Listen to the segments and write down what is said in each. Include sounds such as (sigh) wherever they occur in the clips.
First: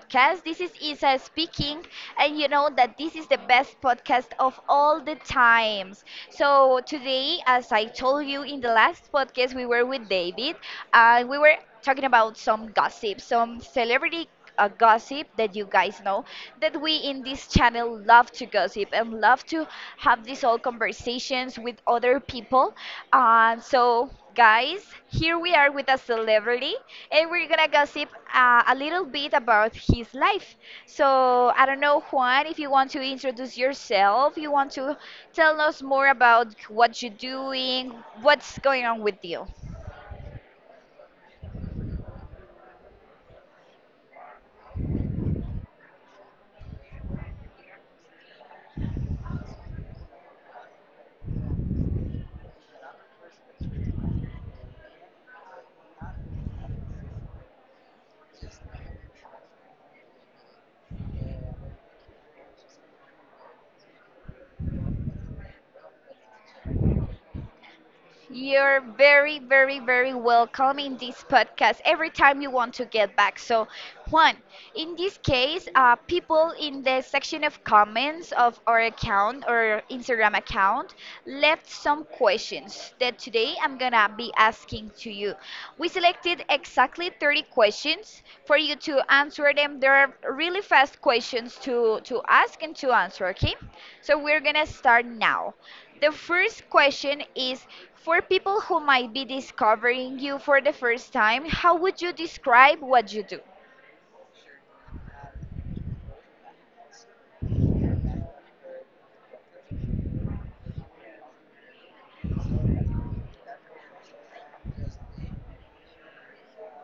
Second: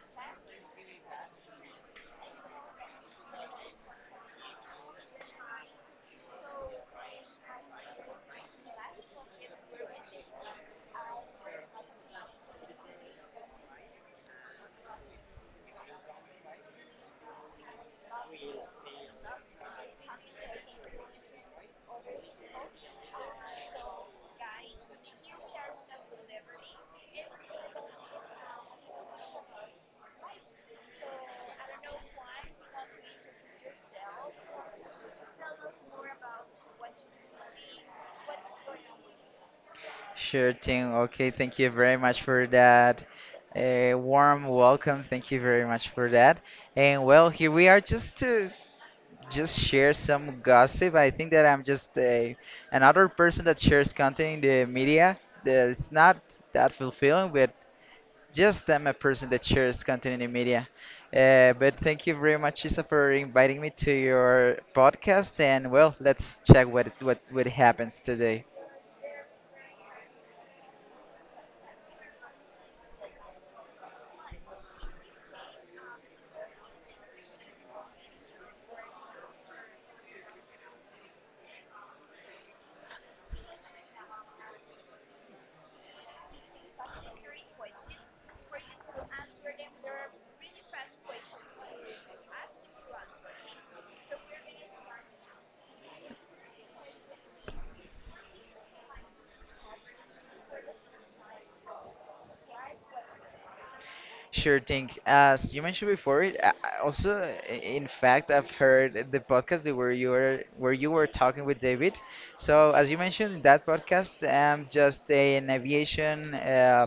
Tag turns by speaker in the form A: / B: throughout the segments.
A: podcast. This is Isa speaking, and you know that this is the best podcast of all the times. So, today, as I told you in the last podcast, we were with David and we were talking about some gossip, some celebrity gossip that you guys know that we in this channel love to gossip and love to have these all conversations with other people. And so, guys, here we are with a celebrity, and we're gonna gossip a little bit about his life. So, I don't know, Juan, if you want to introduce yourself, you want to tell us more about what you're doing, what's going on with you.
B: Sure thing. Okay, thank you very much for that. A warm welcome. Thank you very much for that. And well, here we are just to just share some gossip. I think that I'm just a another person that shares content in the media. That it's not that fulfilling, but just I'm a person that shares content in the media. But thank you very much, Isa, for inviting me to your podcast. And well, let's check what happens today.
A: You're very, very, very welcome in this podcast every time you want to get back. So, Juan, in this case, people in the section of comments of our account or Instagram account left some questions that today I'm gonna be asking to you. We selected exactly 30 questions for you to answer them. They're really fast questions to ask and to answer, okay? So, we're gonna start now. The first question is for people who might be discovering you for the first time, how would you describe what you do?
B: Sure thing. As you mentioned before, I also, in fact, I've heard the podcast that where you were talking with David. So, as you mentioned in that podcast, I'm just an aviation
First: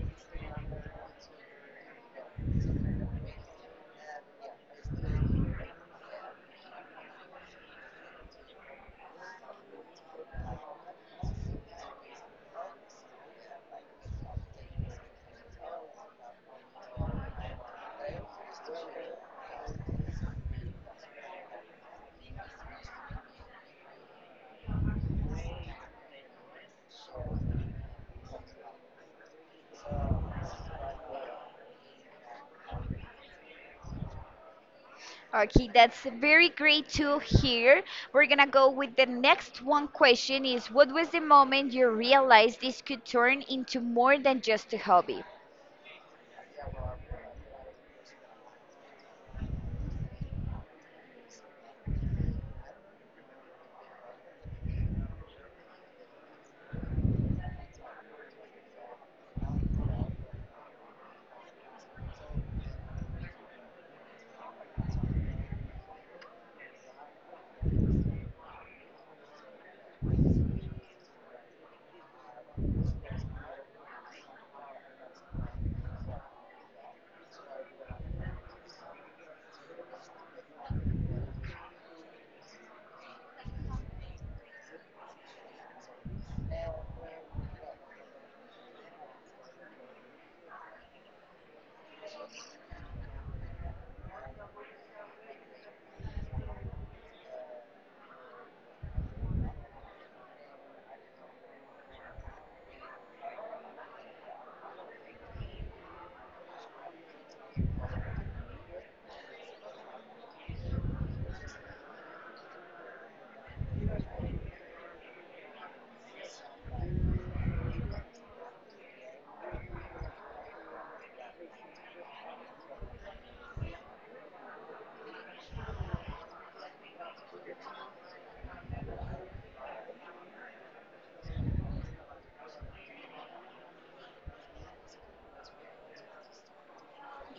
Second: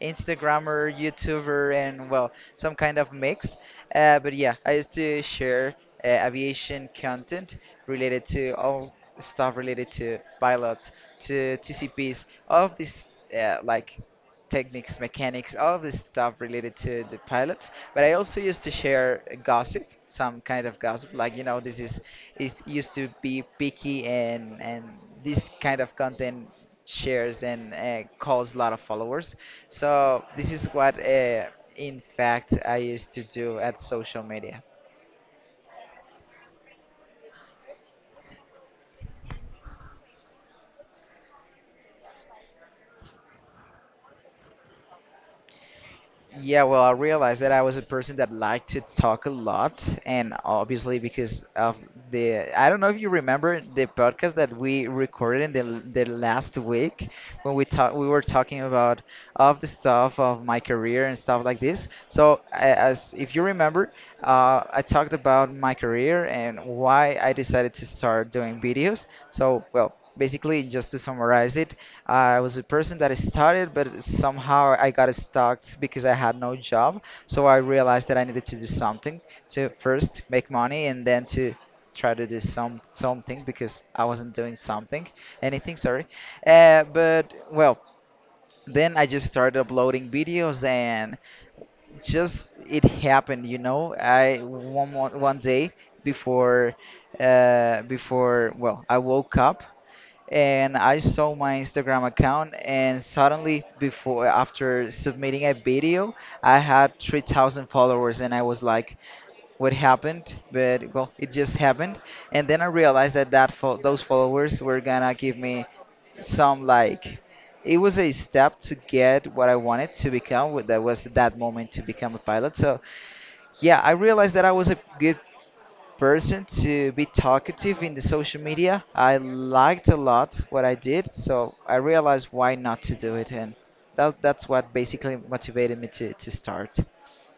B: Instagrammer, YouTuber, and well, some kind of mix. But yeah, I used to share aviation content related to all stuff related to pilots, to TCPs, all of this, like techniques, mechanics, all of this stuff related to the pilots. But I also used to share gossip, some kind of gossip, like this is used to be picky and this kind of content shares and calls a lot of followers. So this is what, in fact, I used to do at social media.
A: Okay, that's very great to hear. We're gonna go with the next one question is what was the moment you realized this could turn into more than just a hobby?
B: Yeah, well, I realized that I was a person that liked to talk a lot, and obviously because of the, I don't know if you remember the podcast that we recorded in the last week when we were talking about of the stuff of my career and stuff like this. So, as if you remember, I talked about my career and why I decided to start doing videos. So, well, basically, just to summarize it, I was a person that started, but somehow I got stuck because I had no job. So I realized that I needed to do something to first make money and then to try to do something because I wasn't doing something, anything, sorry. But well, then I just started uploading videos and just it happened, I one day before I woke up and I saw my Instagram account, and suddenly before after submitting a video, I had 3,000 followers, and I was like, what happened? But well, it just happened. And then I realized that those followers were gonna give me some, like, it was a step to get what I wanted, to become what that was, that moment, to become a pilot. So yeah, I realized that I was a good person to be talkative in the social media. I liked a lot what I did, so I realized why not to do it, and that's what basically motivated me to start.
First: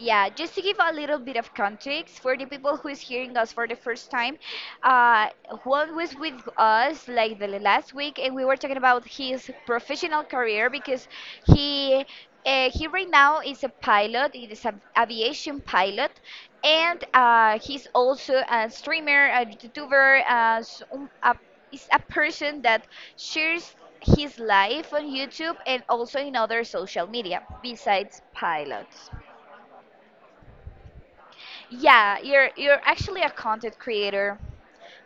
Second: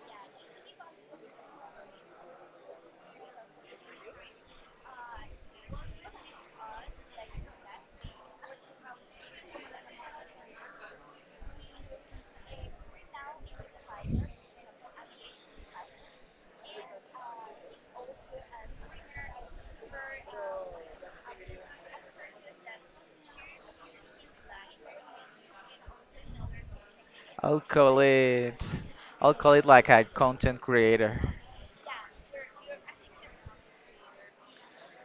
A: Yeah, just to give a little bit of context for the people who is hearing us for the first time, uh, Juan was with us like the last week, and we were talking about his professional career because he he right now is a pilot, he is an aviation pilot, and he's also a streamer, a YouTuber, is a person that shares his life on YouTube and also in other social media
B: I'll call
A: besides
B: it
A: pilots.
B: I'll call it like a content creator.
A: Yeah, you're actually a content creator.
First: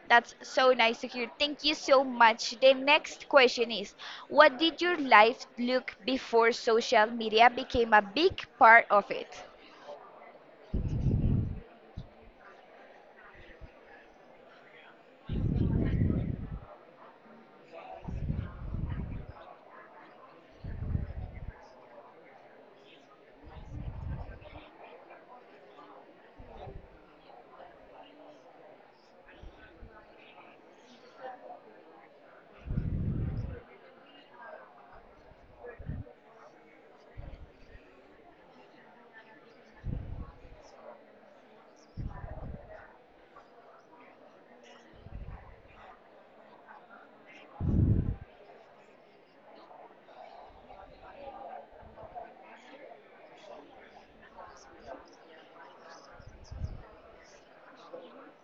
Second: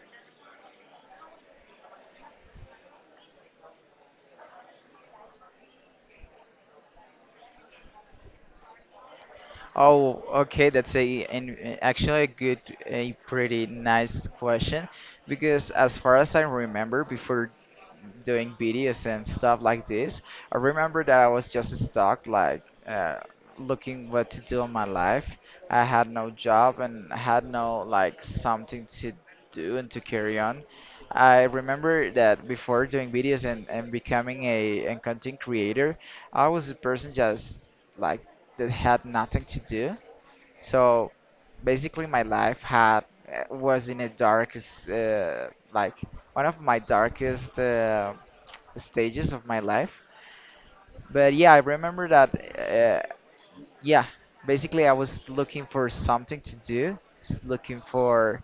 A: That's so nice to hear. Thank you so much. The next question is, what did your life look before social media became a big part of it?
B: Oh, okay, that's a an, actually a pretty nice question, because as far as I remember, before doing videos and stuff like this, I remember that I was just stuck, looking what to do in my life. I had no job, and I had no like something to do and to carry on. I remember that before doing videos and becoming a and content creator, I was a person just like that had nothing to do. So basically, my life was in a darkest, like one of my darkest stages of my life. But yeah, I remember that. Uh, yeah, basically, I was looking for something to do, looking for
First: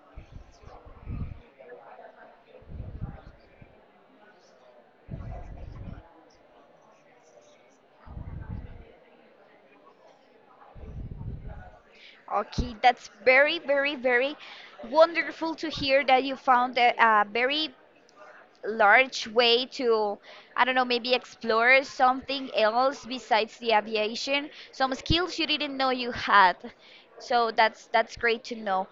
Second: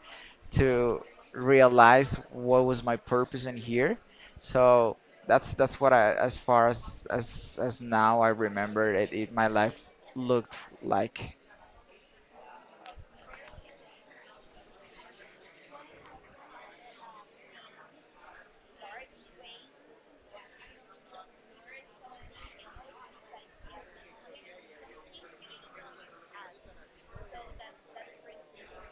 B: to realize what was my purpose in here. So that's what I, as far as now I remember it, it my life looked like.
A: Okay, that's very, very, very wonderful to hear that you found a very large way to, I don't know, maybe explore something else besides the aviation, some skills you didn't know you had. So that's great to know.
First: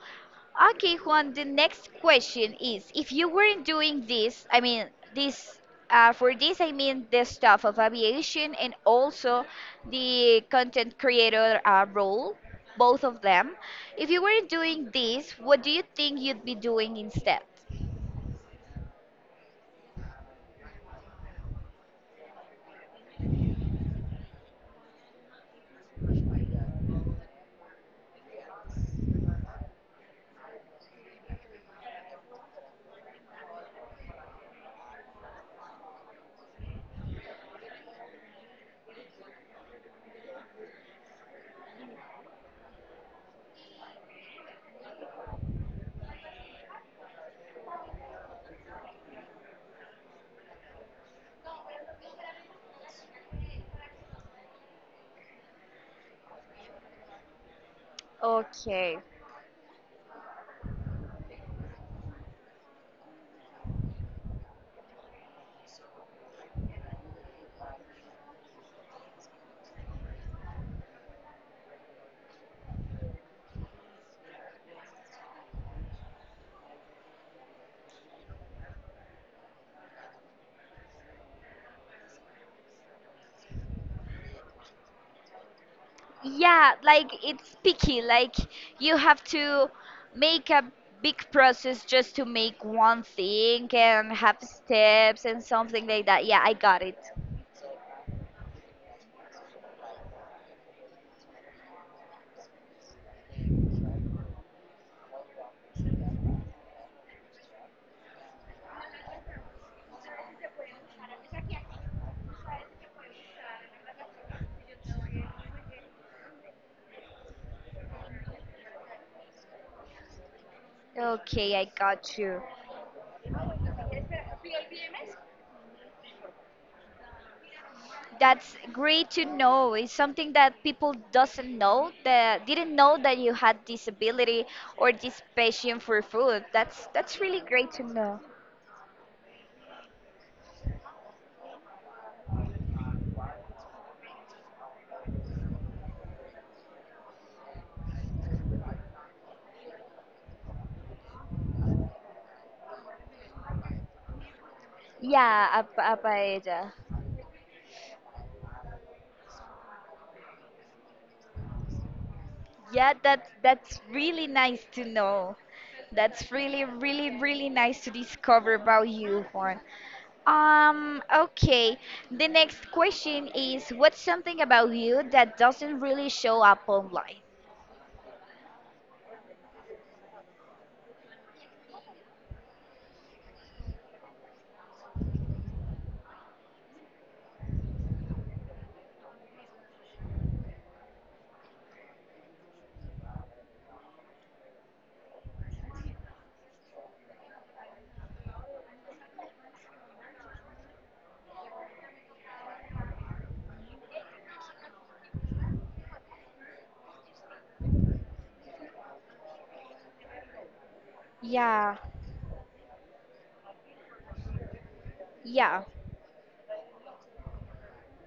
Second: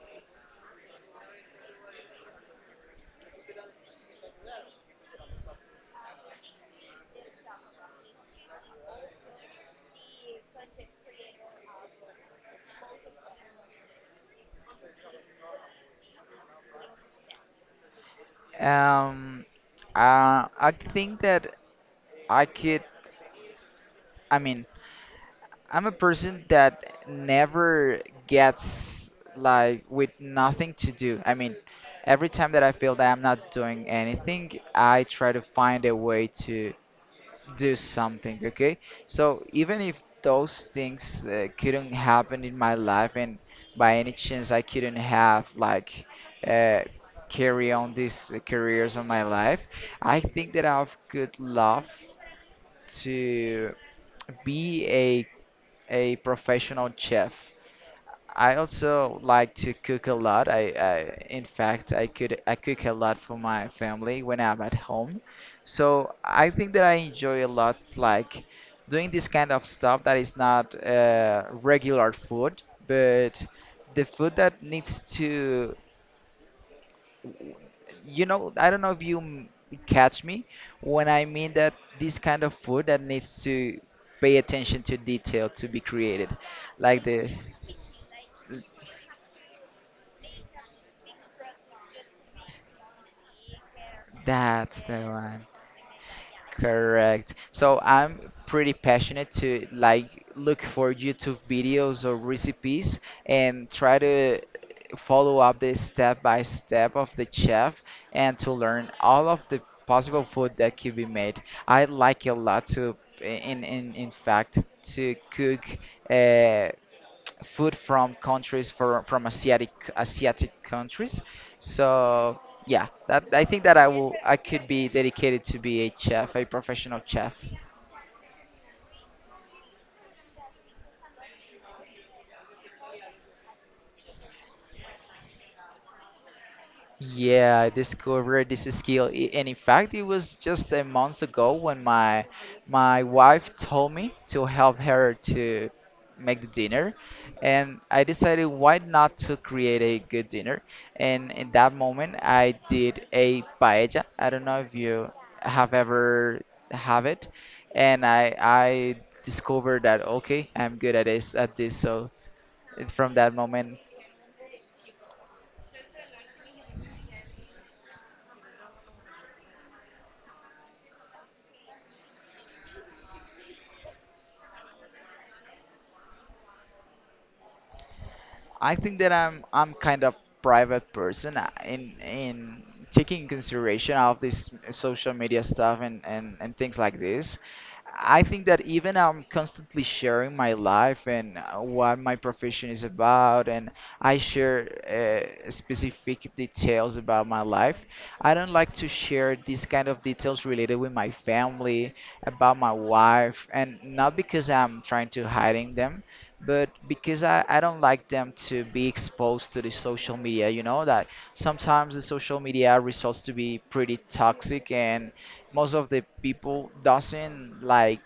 A: Okay, Juan, the next question is if you weren't doing this, I mean, this, for this, I mean the stuff of aviation and also the content creator role, both of them. If you weren't doing this, what do you think you'd be doing instead?
B: Um, I think that I could. I mean, I'm a person that never gets like with nothing to do. I mean, every time that I feel that I'm not doing anything, I try to find a way to do something. Okay, so even if those things couldn't happen in my life, and by any chance I couldn't have, like, uh, carry on these careers on my life, I think that I've could love to be a professional chef. I
A: Okay.
B: also like to cook a lot. I in fact I cook a lot for my family when I'm at home. So I think that I enjoy a lot, like, doing this kind of stuff that is not regular food, but the food that needs to, you know, I don't know if you catch me when I mean that this kind of food that needs to pay attention to detail to be created.
A: Yeah,
B: Like
A: like
B: the
A: it's picky. Like you have to make a big process just to make one thing and have
B: That's the
A: steps and
B: one.
A: something like that. Yeah, I got it.
B: Correct. So I'm pretty passionate to like look for YouTube videos or recipes and try to follow up the step by step of the chef and to learn all of the possible food that could be made. I like a lot to in fact to cook uh, food from countries from Asiatic countries.
A: Okay, I got
B: So
A: you.
B: yeah, that I think that I could be dedicated to be a chef, a professional chef.
A: That's great to know. It's something that people doesn't know that didn't know that you had this ability or this passion for food. That's really
B: Yeah, I
A: great to know.
B: discovered this skill, and in fact, it was just a month ago when my wife told me to help her to make the dinner, and I decided why not to create a good dinner. And in that moment, I did a paella. I don't know if you
A: Yeah,
B: have
A: a
B: ever
A: paella.
B: have it, and I discovered that, okay, I'm good at this. So
A: Yeah,
B: from
A: that
B: that moment.
A: that's really nice to know. That's really, really, really nice to discover about you, Juan. Okay. The next question is, what's something about you that doesn't really show up online?
B: I think that I'm kind of private person, in taking consideration of this social media stuff and things like this. I think that even I'm constantly sharing my life and, what my profession is about, and I share specific details about my life. I don't like to share these kind of details related with my family, about my wife, and not because I'm trying to hiding them, but because I don't like them to be exposed to the social media. You know that
A: Yeah,
B: sometimes the social media results to be pretty toxic, and
A: yeah,
B: most of the people doesn't like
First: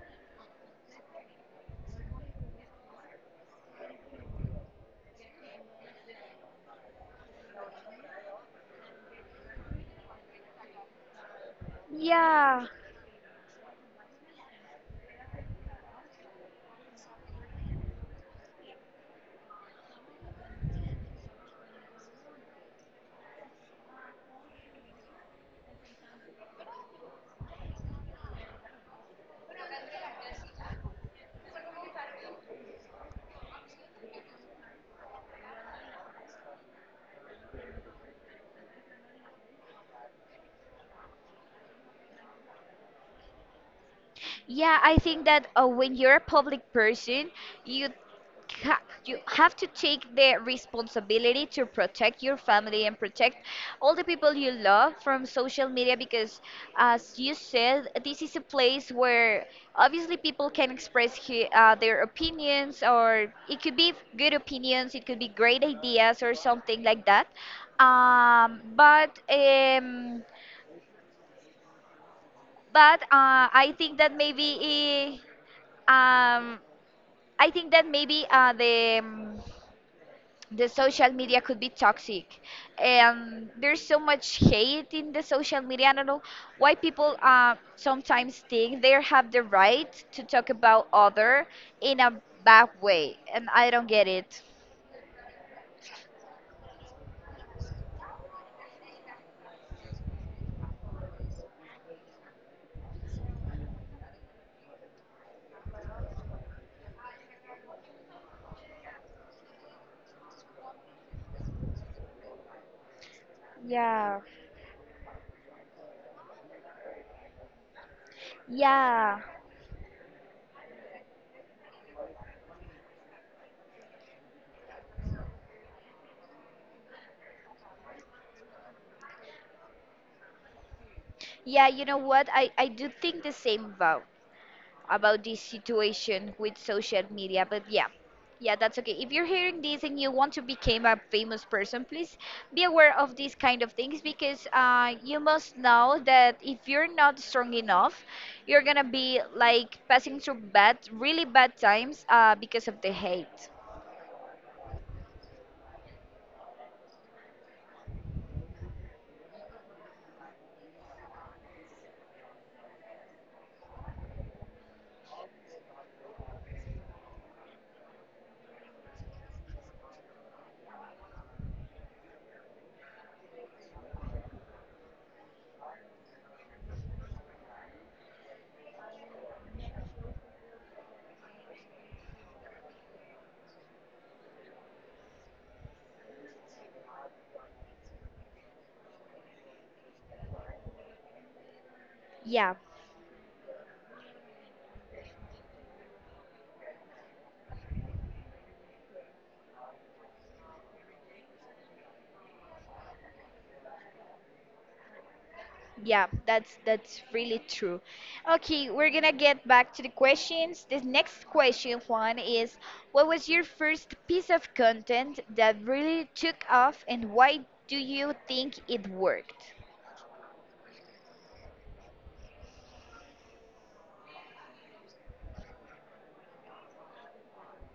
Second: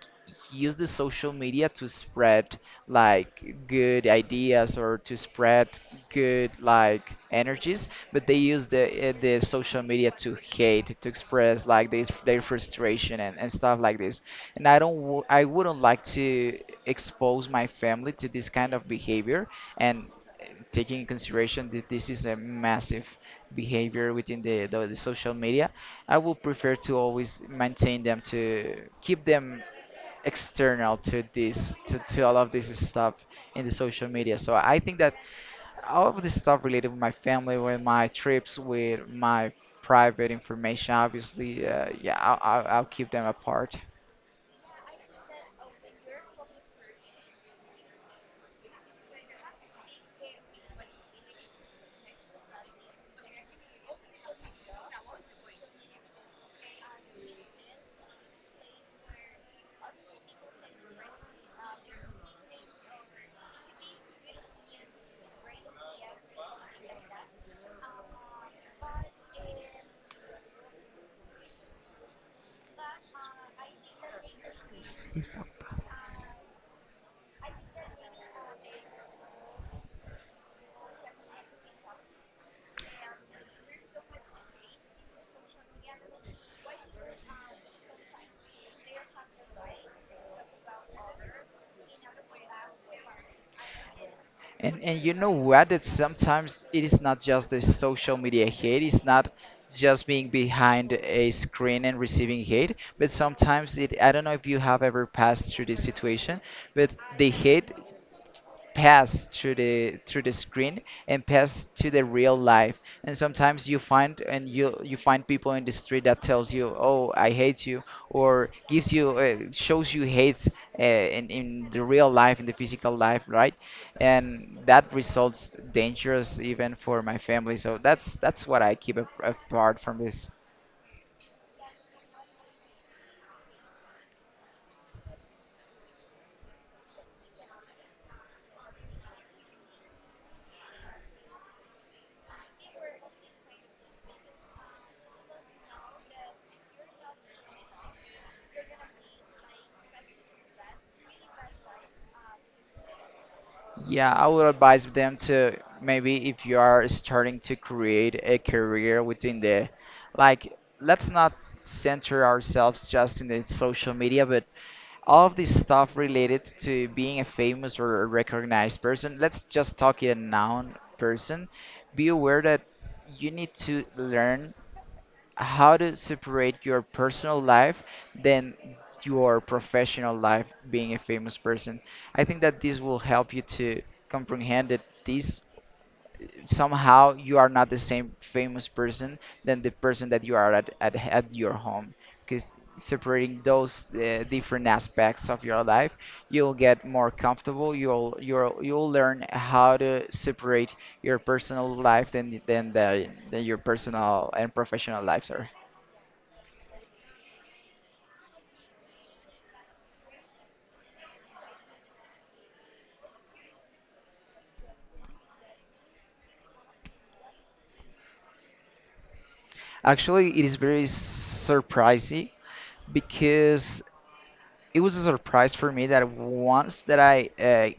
B: use the social media to spread like good ideas, or to spread good like energies, but they use the social media to hate, to express like their
A: yeah,
B: frustration and stuff like this. And I don't w- I wouldn't like to expose my family to this kind of behavior, and, uh, taking in consideration that this is a massive behavior within the social media, I will prefer to always maintain them, to keep them external to to all of this stuff in the social media. So I think that all of this stuff related with my family, with my trips, with my private information, obviously, yeah, I'll keep them apart.
A: yeah. I think that when you're a public person, you you have to take the responsibility to protect your family and protect all the people you love from social media, because as you said, this is a place where obviously people can express their opinions, or it could be good opinions, it could be great ideas or something like that, but I think that maybe um, i think that maybe uh, the um, the social media could be toxic. And there's so much hate in the social media. I don't know why people sometimes think they have the right to talk about other in a bad way, and I don't get it.
B: And you know what? That sometimes it is not just the social media hate. It's not just being behind a screen and receiving hate. But sometimes it. I don't know if you have ever passed through this situation, but the hate pass through the screen and pass to the real life, and sometimes you find,
A: Yeah,
B: and you find people in the street that tells you, oh, I hate you, or gives you,
A: yeah,
B: shows you hate, in the real life, in the physical life, right? And that results dangerous even for my family, so that's what I keep apart from this.
A: yeah, you know what, I do think the same about this situation with social media. But yeah, yeah, that's okay. If you're hearing this and you want to become a famous person, please be aware of these kind of things, because you must know that if you're not strong enough, you're gonna be like passing through bad, really bad times because of the hate.
B: Yeah, I would advise them to maybe if you are starting to create a career within the, like, let's not center ourselves just in the social media, but all of this stuff related to being a famous or a recognized person. Let's just talk in a noun person. Be aware that you need to learn how to separate your personal life than your professional life being a famous person. I think that this will help you to comprehend that this somehow you are not the same famous person than the person that you are at your home, because
A: Yeah,
B: separating those different aspects of your life, you'll get more comfortable, you'll learn how to separate your personal life than the than your personal and professional lives are.
A: yeah, that's really true. Okay, we're gonna get back to the questions. This next question, Juan, is what was your first piece of content that really took off, and why do you think it worked?
B: Actually, it is very surprising because it was a surprise for me that once that I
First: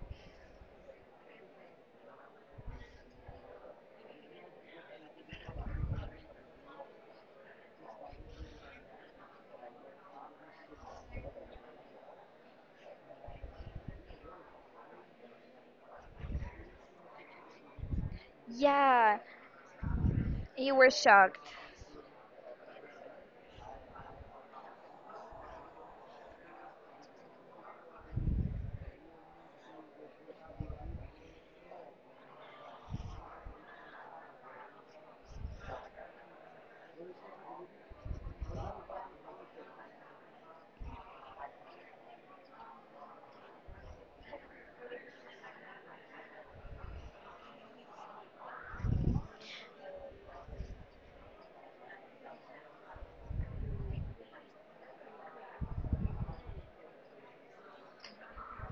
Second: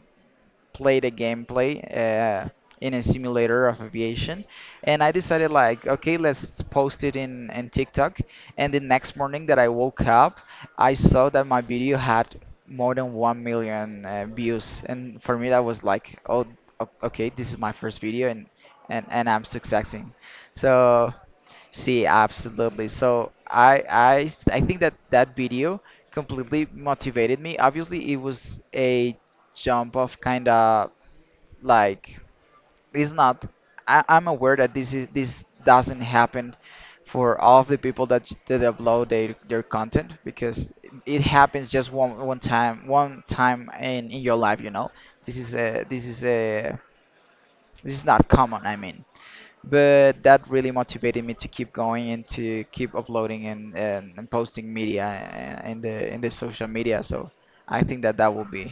B: played a gameplay, in a simulator of aviation, and I decided like, okay, let's post it in TikTok. And the next morning that I woke up, I saw that my video had more than 1 million views, and for me that was like, oh, okay, this is my first video, and
A: Yeah,
B: and I'm successing.
A: you were
B: So,
A: shocked.
B: see, absolutely. So I think that that video completely motivated me. Obviously, it was a jump of kind of like it's not I'm aware that this doesn't happen for all of the people that, that upload their content because it happens just one time one time in your life. this is a this is a this is not common. But that really motivated me to keep going and to keep uploading and posting media in the social media. So I think that that will be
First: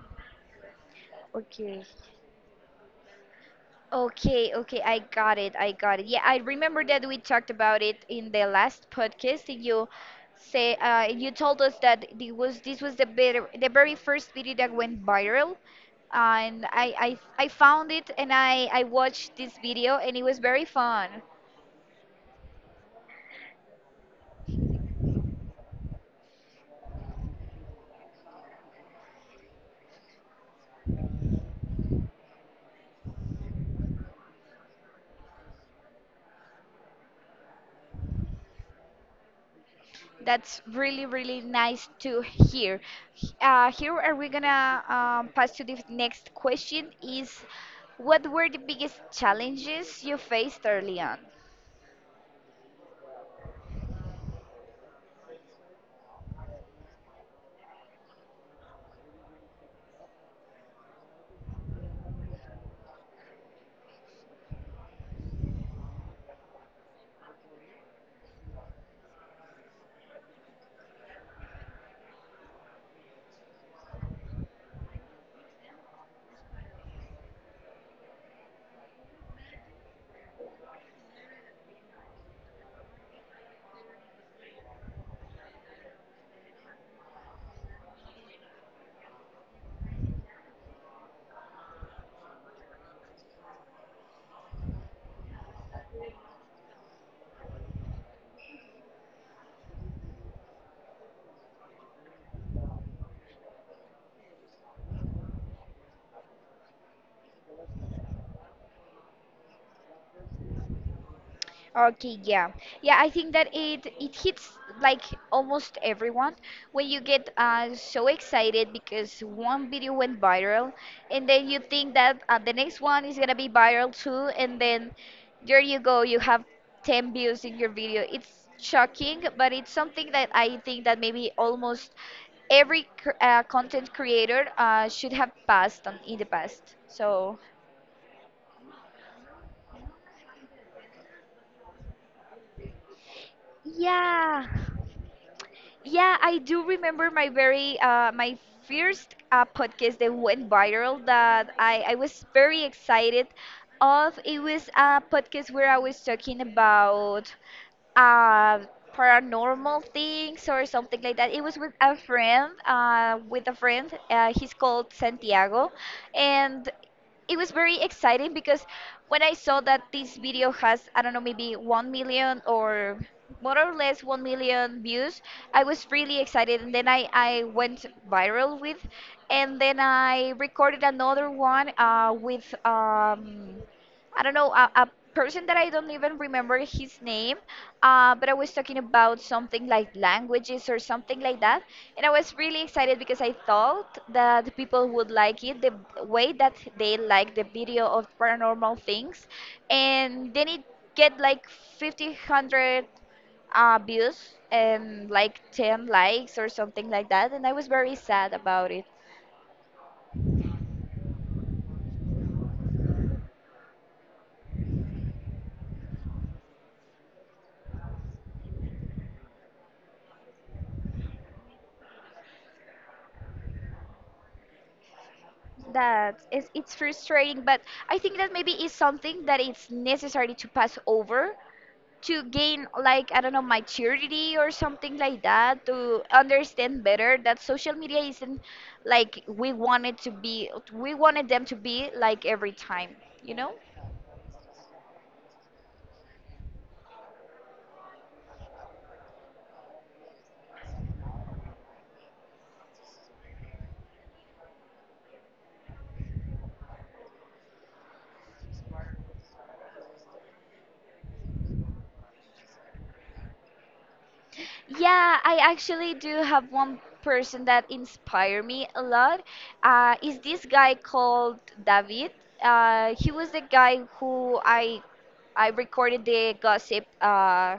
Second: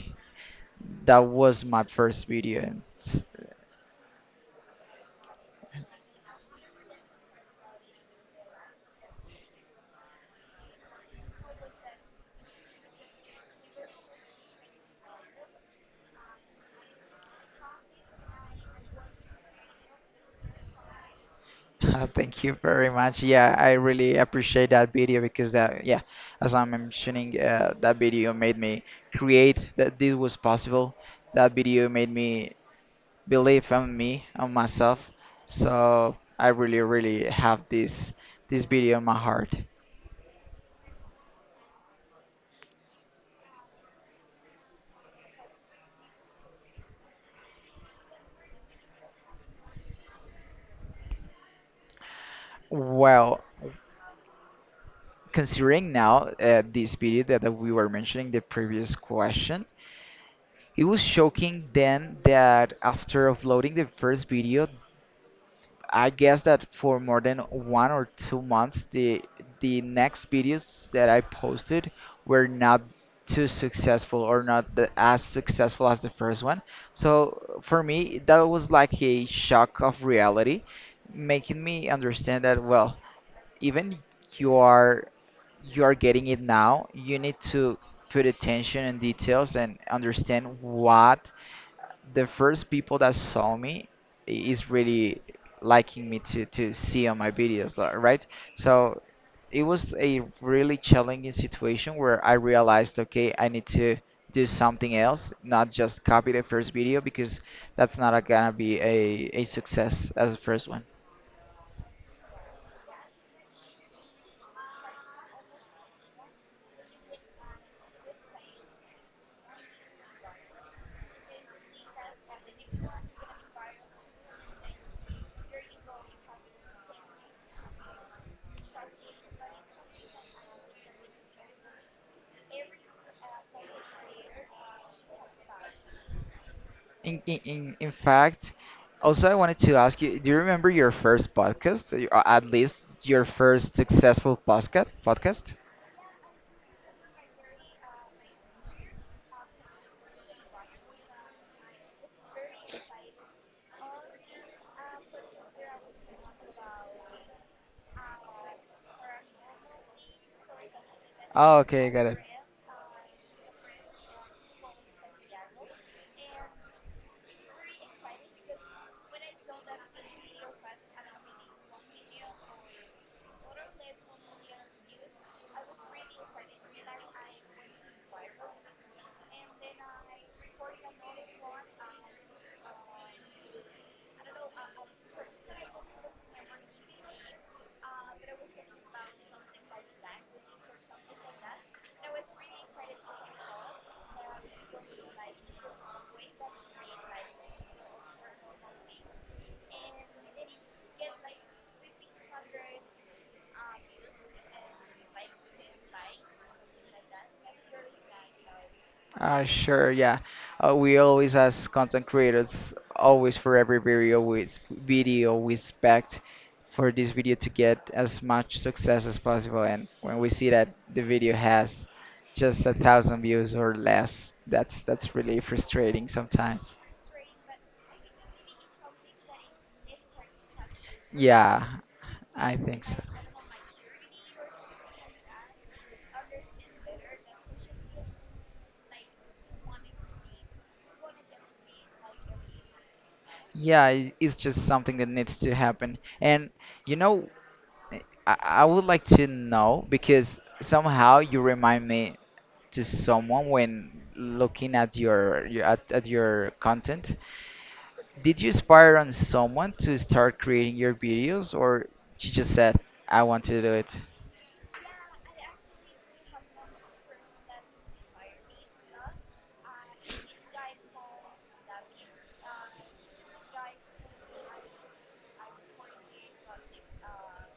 B: that was
A: Okay.
B: my first video. S-
A: Okay, okay, I got it. I got it. Yeah, I remember that we talked about it in the last podcast, and you told us that it was this was the very first video that went viral, and I found it, and I watched this video and it was very fun.
B: (laughs) Thank you very much. Yeah, I really appreciate that video because yeah, as I'm mentioning, that video made me create that this was possible. That video made me believe on me, on myself. So I really, really have this video in my heart.
A: That's really, really nice to hear. Here are we gonna pass to the next question is what were the biggest challenges you faced early on?
B: Well, considering now this video that we were mentioning the previous question, it was shocking then that after uploading the first video, I guess that for more than 1 or 2 months, the next videos that I posted were not too successful or not as successful as the first one. So for me, that was like a shock of reality, making me understand that, well, even you are you are getting it now, you need to put attention and details and understand what the first people that saw me is really liking me to see on my videos right. So it was a really challenging situation where I realized, okay, I need to do something else, not just copy the first video because that's not gonna be a success as the first one.
A: Okay, yeah. Yeah, I think that it hits like almost everyone when you get so excited because one video went viral, and then you think that the next one is gonna be viral too, and then there you go, you have 10 views in your video. It's shocking, but it's something that I think that maybe almost every content creator should have passed on in the past.
B: in,
A: So,
B: in in in fact, also I wanted to ask you, do you remember your first podcast or at least your first successful
A: yeah.
B: podcast?
A: Yeah, I do remember my very my first podcast that went viral that I was very excited of. It was a podcast where I was talking about uh, paranormal things or something like that. It was
B: Oh,
A: with
B: okay,
A: a
B: got it.
A: friend, uh, with a friend. He's called Santiago, and it was very exciting because when I saw that this video has, I don't know, maybe 1 million or more or less 1 million views, I was really excited. And then I went viral with, and then I recorded another one with, I don't know, a person that I don't even remember his name, but I was talking about something like languages or something like that. And I was really excited because I thought that the people would like it the way that they like the video of paranormal things. And then it get like 50, 100 views and like 10 likes or something like that. And I was very sad about it.
B: Sure, yeah. We always, as content creators, always for every video we expect for this video to get as much success as possible. And when we see that the video has just 1,000 views or less, that's really frustrating
A: That is, it's
B: sometimes.
A: frustrating, but I think that maybe it's something that it's necessary to pass over
B: Yeah,
A: to
B: I
A: gain
B: think so.
A: like, I don't know, maturity or something like that, to understand better that social media isn't like we wanted them to be like every time, you know?
B: Yeah, it's just something that needs to happen. And you know, eh, I, I would like to know because somehow you remind me to someone when looking at your at your content. Did you inspire on someone to start creating your videos or you just said, I want to do it?
A: Yeah, I actually do have one person that inspired me a lot. Is this guy called David? He was the guy who I recorded the gossip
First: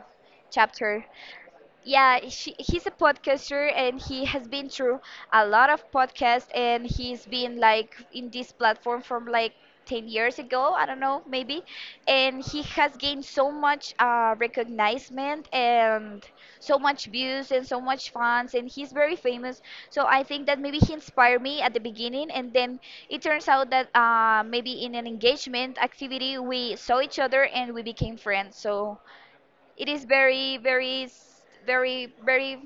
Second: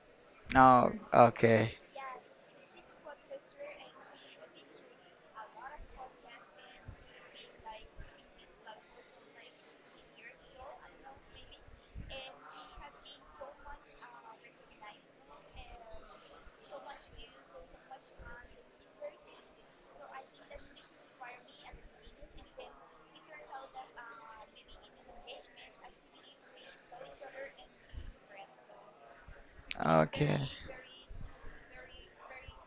B: No,
A: chapter.
B: okay.
A: Yeah, he's a podcaster, and he has been through a lot of podcasts, and he's been like in this platform from like 10 years ago, I don't know, maybe. And he has gained so much recognition and so much views and so much fans, and he's very famous. So I think that maybe he inspired me at the beginning, and then it turns out that maybe in an engagement activity we saw each other and we became friends. So it is
B: Okay.
A: very very s- very very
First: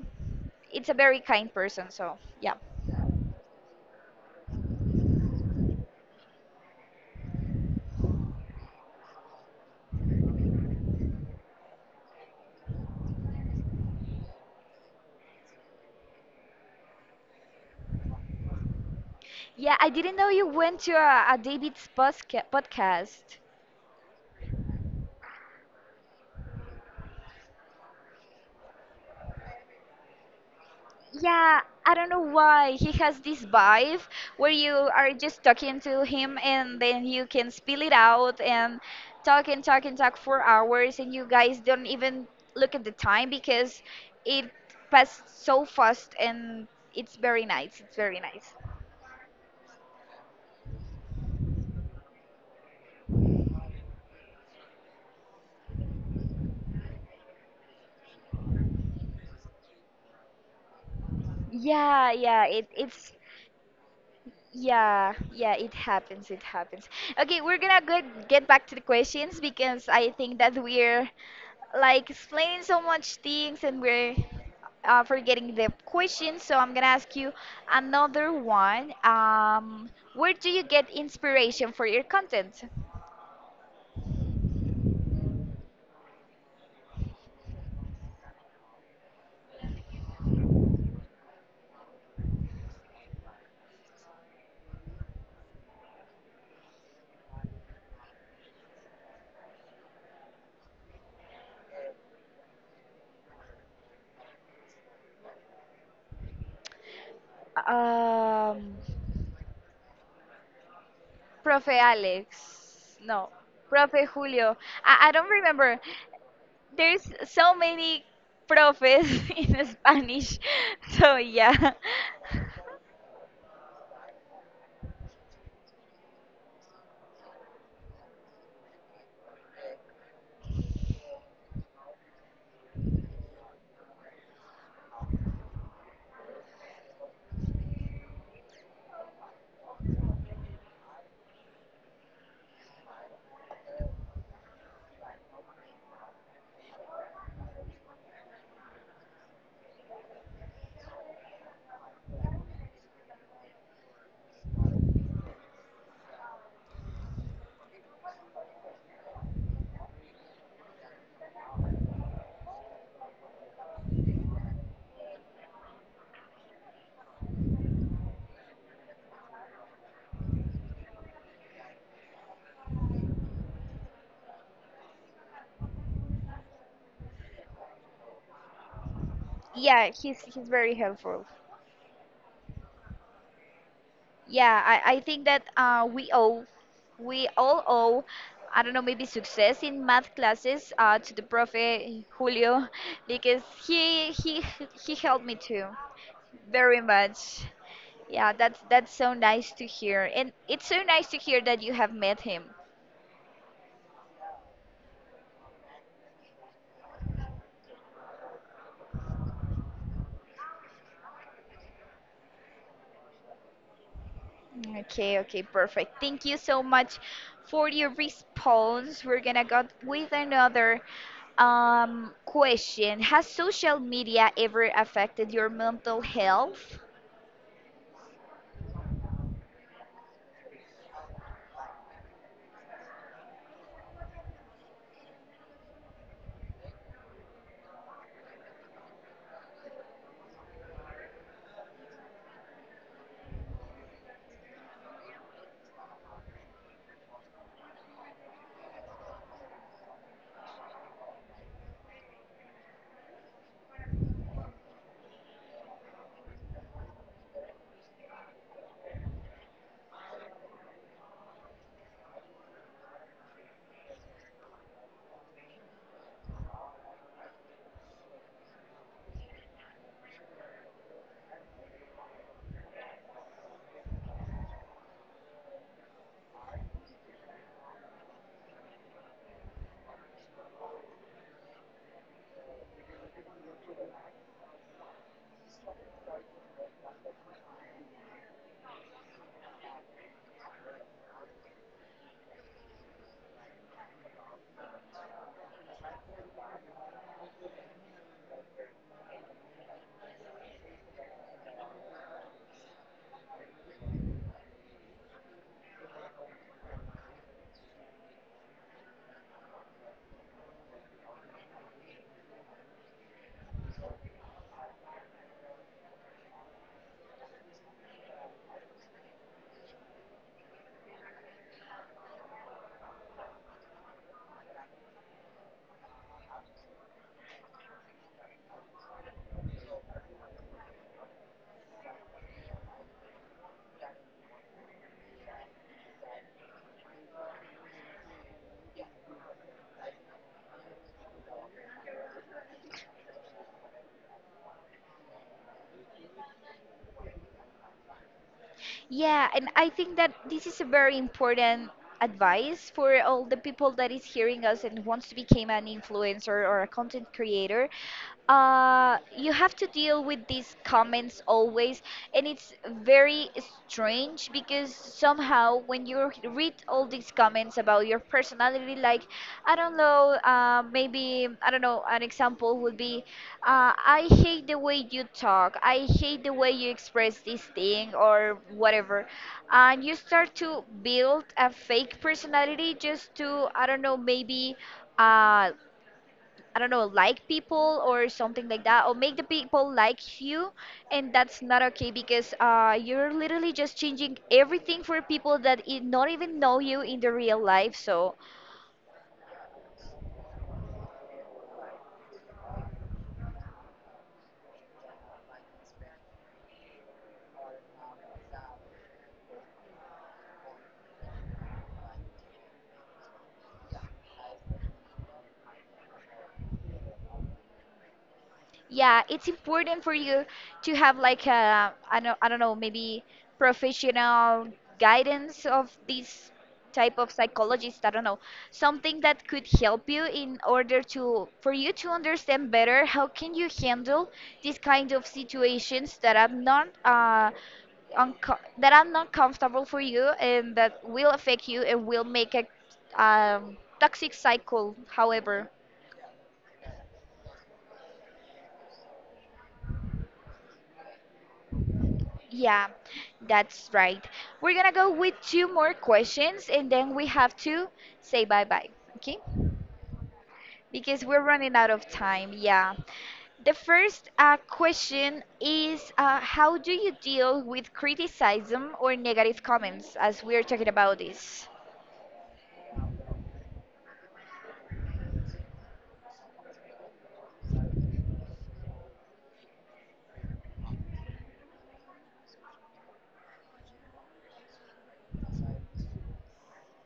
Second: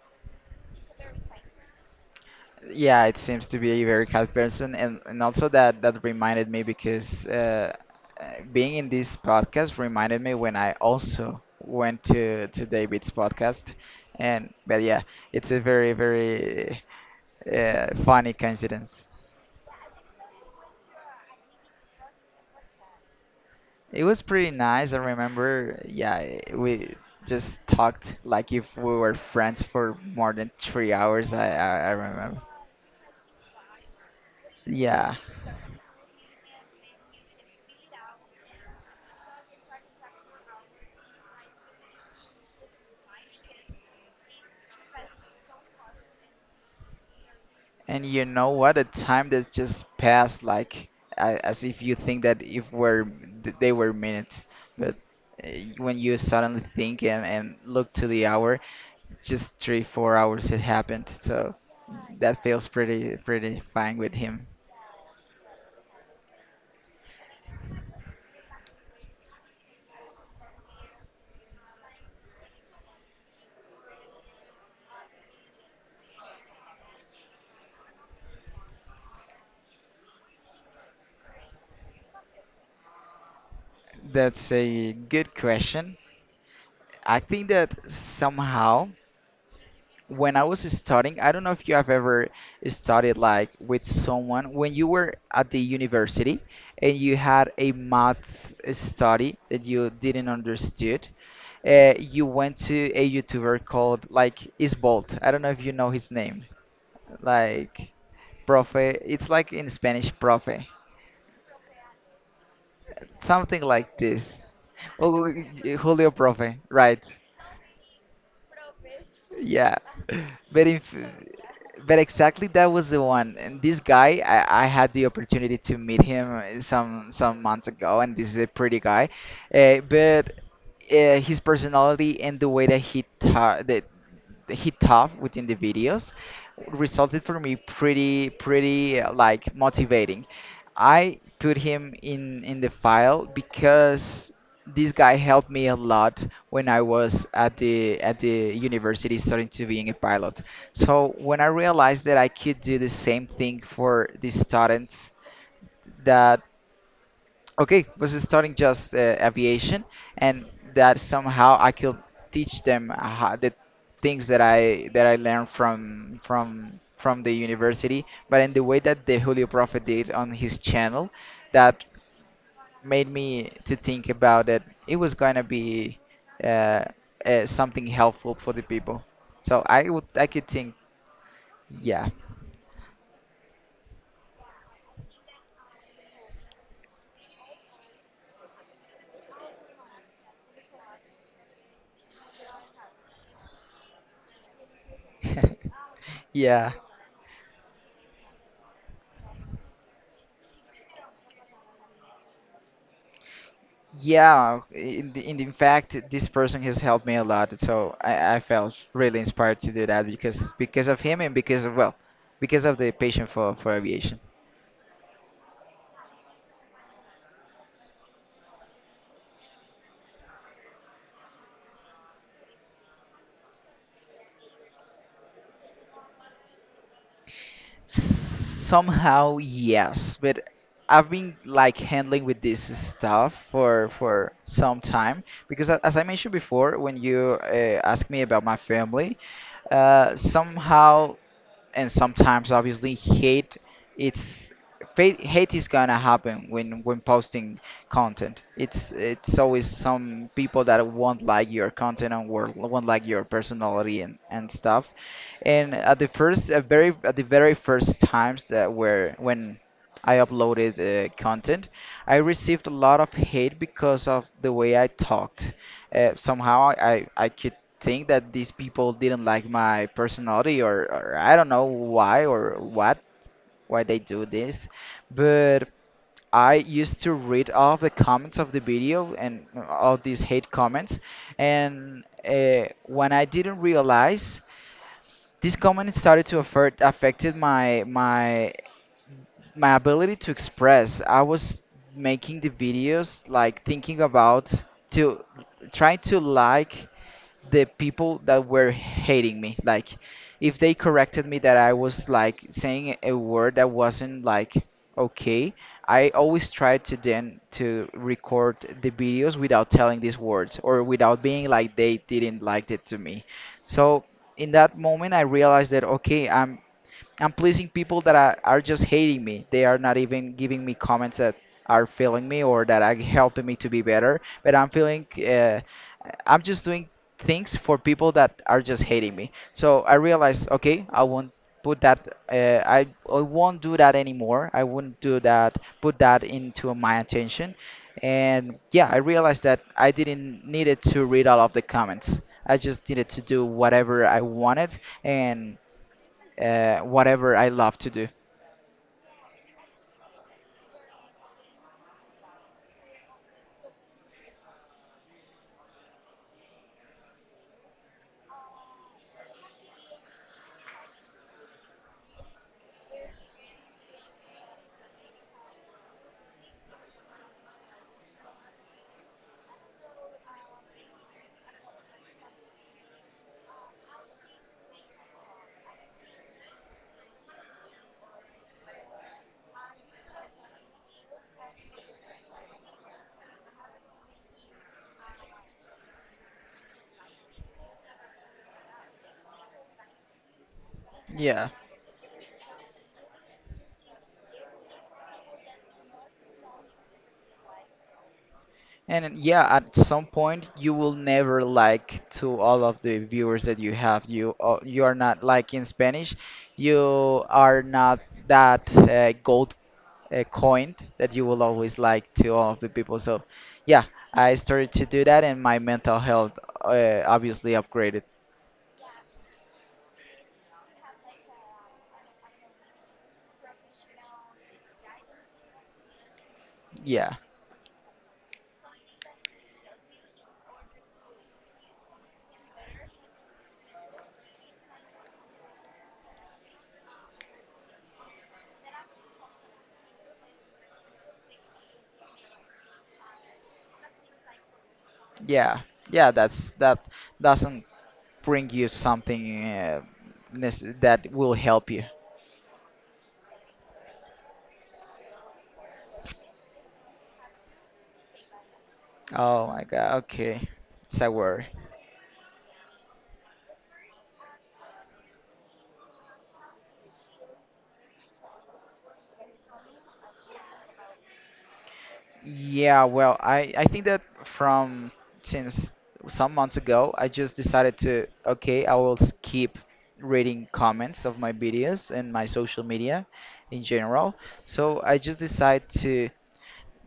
A: it's a very kind person, so yeah.
B: Yeah, it seems to be a very kind person, and also that that reminded me because uh, being in this podcast reminded me when I also went to David's podcast, and but yeah, it's a very very funny coincidence.
A: Yeah, I didn't know you went to a David's podcast.
B: It was pretty nice. I remember, yeah, we just talked like if we were friends for more than 3 hours.
A: Yeah,
B: I
A: I don't know
B: remember.
A: why he has this vibe where you are
B: Yeah.
A: just talking to him and then you can spill it out and talk and talk and talk for hours, and you guys don't even look at the time because it passed so fast. And it's very nice, it's
B: And
A: very
B: you know
A: nice.
B: what? The time that just passed, like as if you think that if were they were minutes, but uh, when you suddenly think and look to the hour, just 3, 4 hours it happened. So
A: Yeah,
B: that
A: yeah,
B: feels
A: it's.
B: pretty pretty fine with him.
A: Yeah, yeah, it happens. It happens. Okay, we're gonna go get back to the questions, because I think that we're like explaining so much things, and we're forgetting the questions. So I'm gonna ask you another one. Where do you get inspiration for your content?
B: That's a good question. I think that somehow when I was studying, I don't know if you have ever studied like with someone when you were at the university and you had a math study that you didn't understood. You went to a YouTuber called like Isbolt. I don't know if you know his name, like
A: Um,
B: Profe. It's like in Spanish, Profe,
A: Profe Alex. No,
B: something like
A: Profe
B: this.
A: Julio. I
B: Oh, oh,
A: don't
B: oh,
A: remember.
B: Julio Profe, right?
A: There's so many profes (laughs) in
B: Yeah,
A: Spanish.
B: but if,
A: So yeah.
B: but exactly that was the one. And this guy, I had the opportunity to meet him some months ago, and this is a pretty guy. But His personality and the way that he ta- that he talked within the videos resulted for me pretty pretty like motivating. I put him in the file because this guy helped me a lot when I was at the university starting to being a pilot. So when I realized that I could do the same thing for the students that okay was studying just aviation and that somehow I could teach them how, the things that I learned from the university but in the way that the Julio Prophet did on his channel, that made me to think about it. It was going to be uh, something helpful for the people. So I
A: Yeah,
B: would
A: he's
B: I could
A: he's
B: think.
A: very helpful.
B: Yeah.
A: Yeah, I think that we all owe, I don't know, maybe success in math classes to the profe Julio, because he helped me too
B: (laughs) Yeah.
A: very much. Yeah, that's so nice to hear, and it's so nice to hear that you have met him.
B: Yeah, in in fact, this person has helped me a lot, so I felt really inspired to do that because of him and because of, well, because of the passion for aviation.
A: Okay, okay, perfect. Thank you so much for your response. We're gonna go with another question. Has social media ever affected your mental health?
B: Somehow, yes, but I've been like handling with this stuff for some time because as I mentioned before, when you asked me about my family, somehow and sometimes obviously it's hate is gonna happen when posting content. It's always some people that won't like your content and won't like your personality and stuff. And at the very first times that were when I uploaded content, I received a lot of hate because of the way I talked. Somehow I could think that these people didn't like my personality or I don't know why or what why they do this. But I used to read all the comments of the video and all these hate comments. And when I didn't realize, this comment started to affected my ability to express. I was making the videos like thinking about to trying to like the people that were hating me. Like if they corrected me that I was like saying a word that wasn't like okay, I always tried to then to record the videos without telling these words or without being like they didn't like it to me. So in that moment, I realized that, okay, I'm pleasing people that are just hating me. They are not even giving me comments that are feeling me or that are helping me to be better. But I'm feeling, I'm just doing things for people that are just hating me. So I realized, okay, I won't put that. I won't do that anymore. I wouldn't do that. Put that into my attention. And yeah, I realized that I didn't needed to read all of the comments. I just needed to do whatever I wanted and whatever I love to do.
A: Yeah, and I think that this is a very important advice for all the people that is hearing us and wants to become an influencer or a content creator. You have to deal with these comments always, and it's very strange because somehow when you read all these comments about your personality, like, I don't know, maybe I don't know, an example would be, I hate the way you talk, I hate the way you express this thing or whatever, and you start to build a fake personality just to, I don't know, maybe, uh, I don't know, like people or something like that, or make the people like you, and that's
B: Yeah.
A: not okay because you're literally just changing everything for people that not even know you in the real life. So
B: And yeah, at some point you will never like to all of the viewers that you have. You are not, like in Spanish, you are not that gold coined that you will always like to all of the people. So yeah, I started to do that, and my mental health obviously upgraded.
A: yeah, it's important for you to have like a, I don't know, maybe professional guidance of this type of
B: Yeah,
A: psychologist. I don't know, something that could help you in order to, for you to understand better how can you handle these kind of situations that are not comfortable for you, and that will affect you and will make a toxic cycle, however.
B: yeah, yeah. That doesn't bring you something that will help you.
A: Yeah, that's right. We're gonna go with two more questions, and then we have to say bye bye, okay?
B: Oh my God. Okay, it's
A: Because
B: a
A: we're
B: worry.
A: running out of time, yeah. The first question is how do you deal with criticism or negative comments, as we're talking about this?
B: Yeah. Well, I think that from since some months ago, I just decided to, okay, I will skip reading comments of my videos and my social media in general. So I just decided to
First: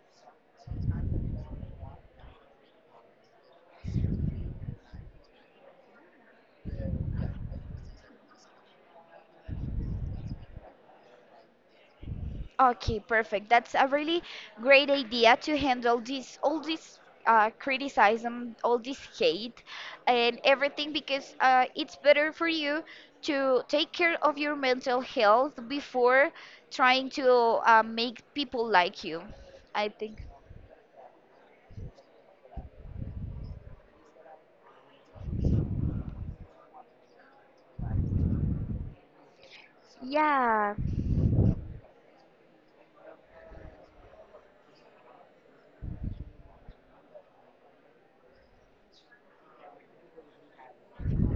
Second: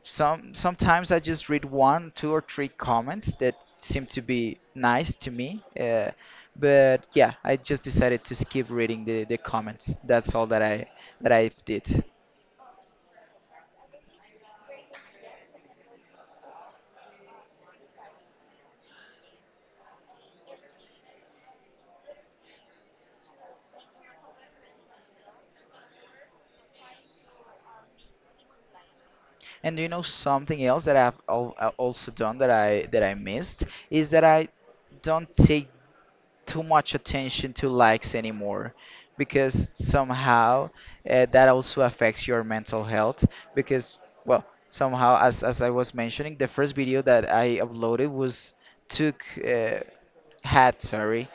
B: sometimes I just read 1, 2, or 3 comments that seem to be nice to me. But yeah, I just decided to skip reading the comments. That's all that I did.
A: Okay, perfect. That's a really great idea to handle this, all this criticism, all this hate, and everything, because it's better for you to take care of your mental health before trying to make people like you.
B: And do you
A: I
B: know
A: think.
B: something else that also done that I missed is that I don't take too much attention to likes anymore because somehow
A: Yeah.
B: that also affects your mental health because, well, somehow as I was mentioning, the first video that I uploaded was took had, sorry,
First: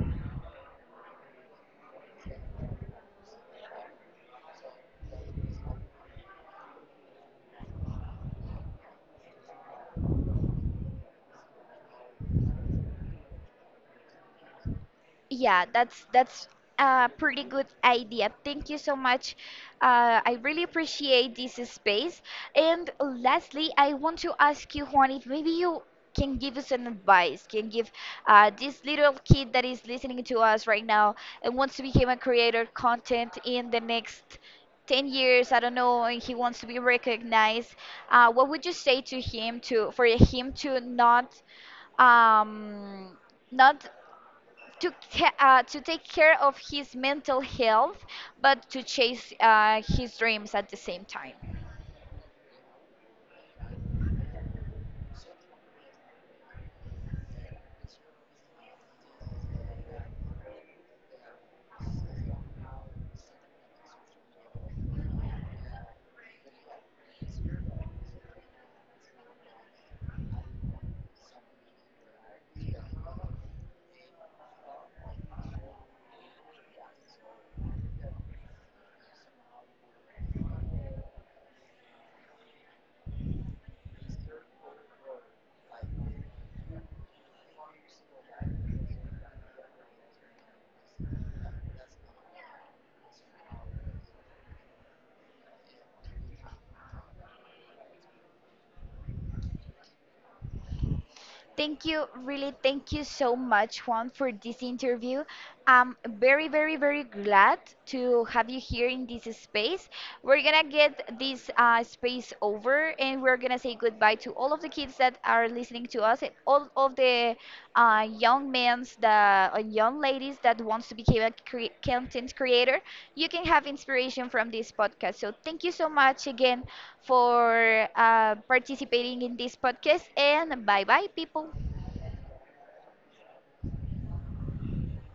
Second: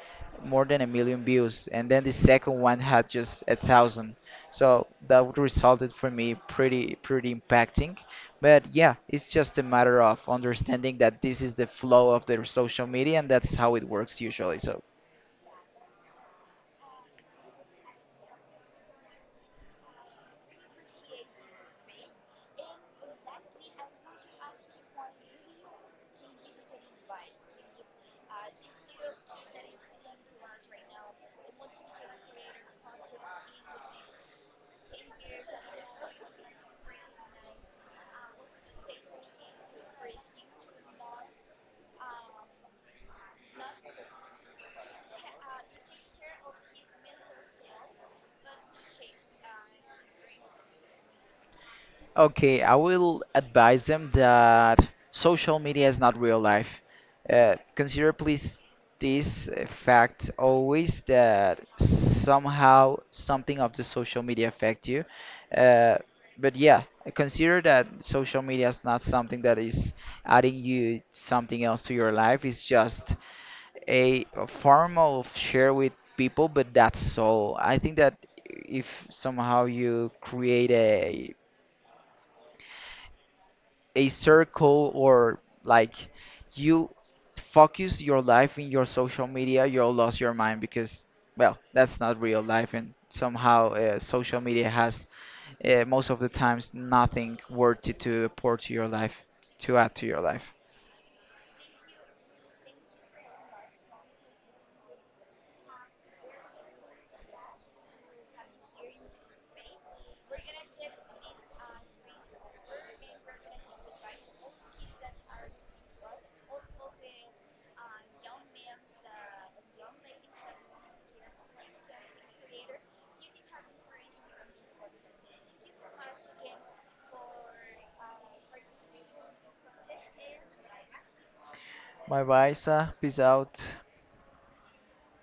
B: more than 1,000,000 views, and then the second one had just 1,000. So that would resulted for me pretty pretty impacting. But yeah, it's just a matter of understanding that this is the flow of their social media and that's how it works usually. So
A: Yeah, that's a pretty good idea. Thank you so much. I really appreciate this space. And lastly, I want to ask you, Juan, if maybe you can give us an advice, can give this little kid that is listening to us right now and wants to become a creator content in the next 10 years, I don't know, and he wants to be recognized. What would you say to him, to for him to not um, not to ca- to take care of his mental health, but to chase his dreams at the same time.
B: okay, I will advise them that social media is not real life. Consider, please, this fact always that somehow something of the social media affect you. Uh, but yeah, consider that social media is not something that is adding you something else to your life. It's just a form of share with people, but that's all. I think that if somehow you create a circle or like you focus your life in your social media, you'll lose your mind because, well, that's not real life, and somehow social media has most of the times nothing worthy to pour to your life, to add to your life.
A: Thank you, really, thank you so much, Juan, for this interview. I'm very, very, very glad to have you here in this space. We're gonna get this space over, and we're gonna say goodbye to all of the kids that are listening to us and all of the young men, the young ladies that wants to become a content creator. You can have inspiration from this podcast. So thank you so much again for participating in this podcast. And bye bye, people.
B: Bye bye, Isa. Peace out.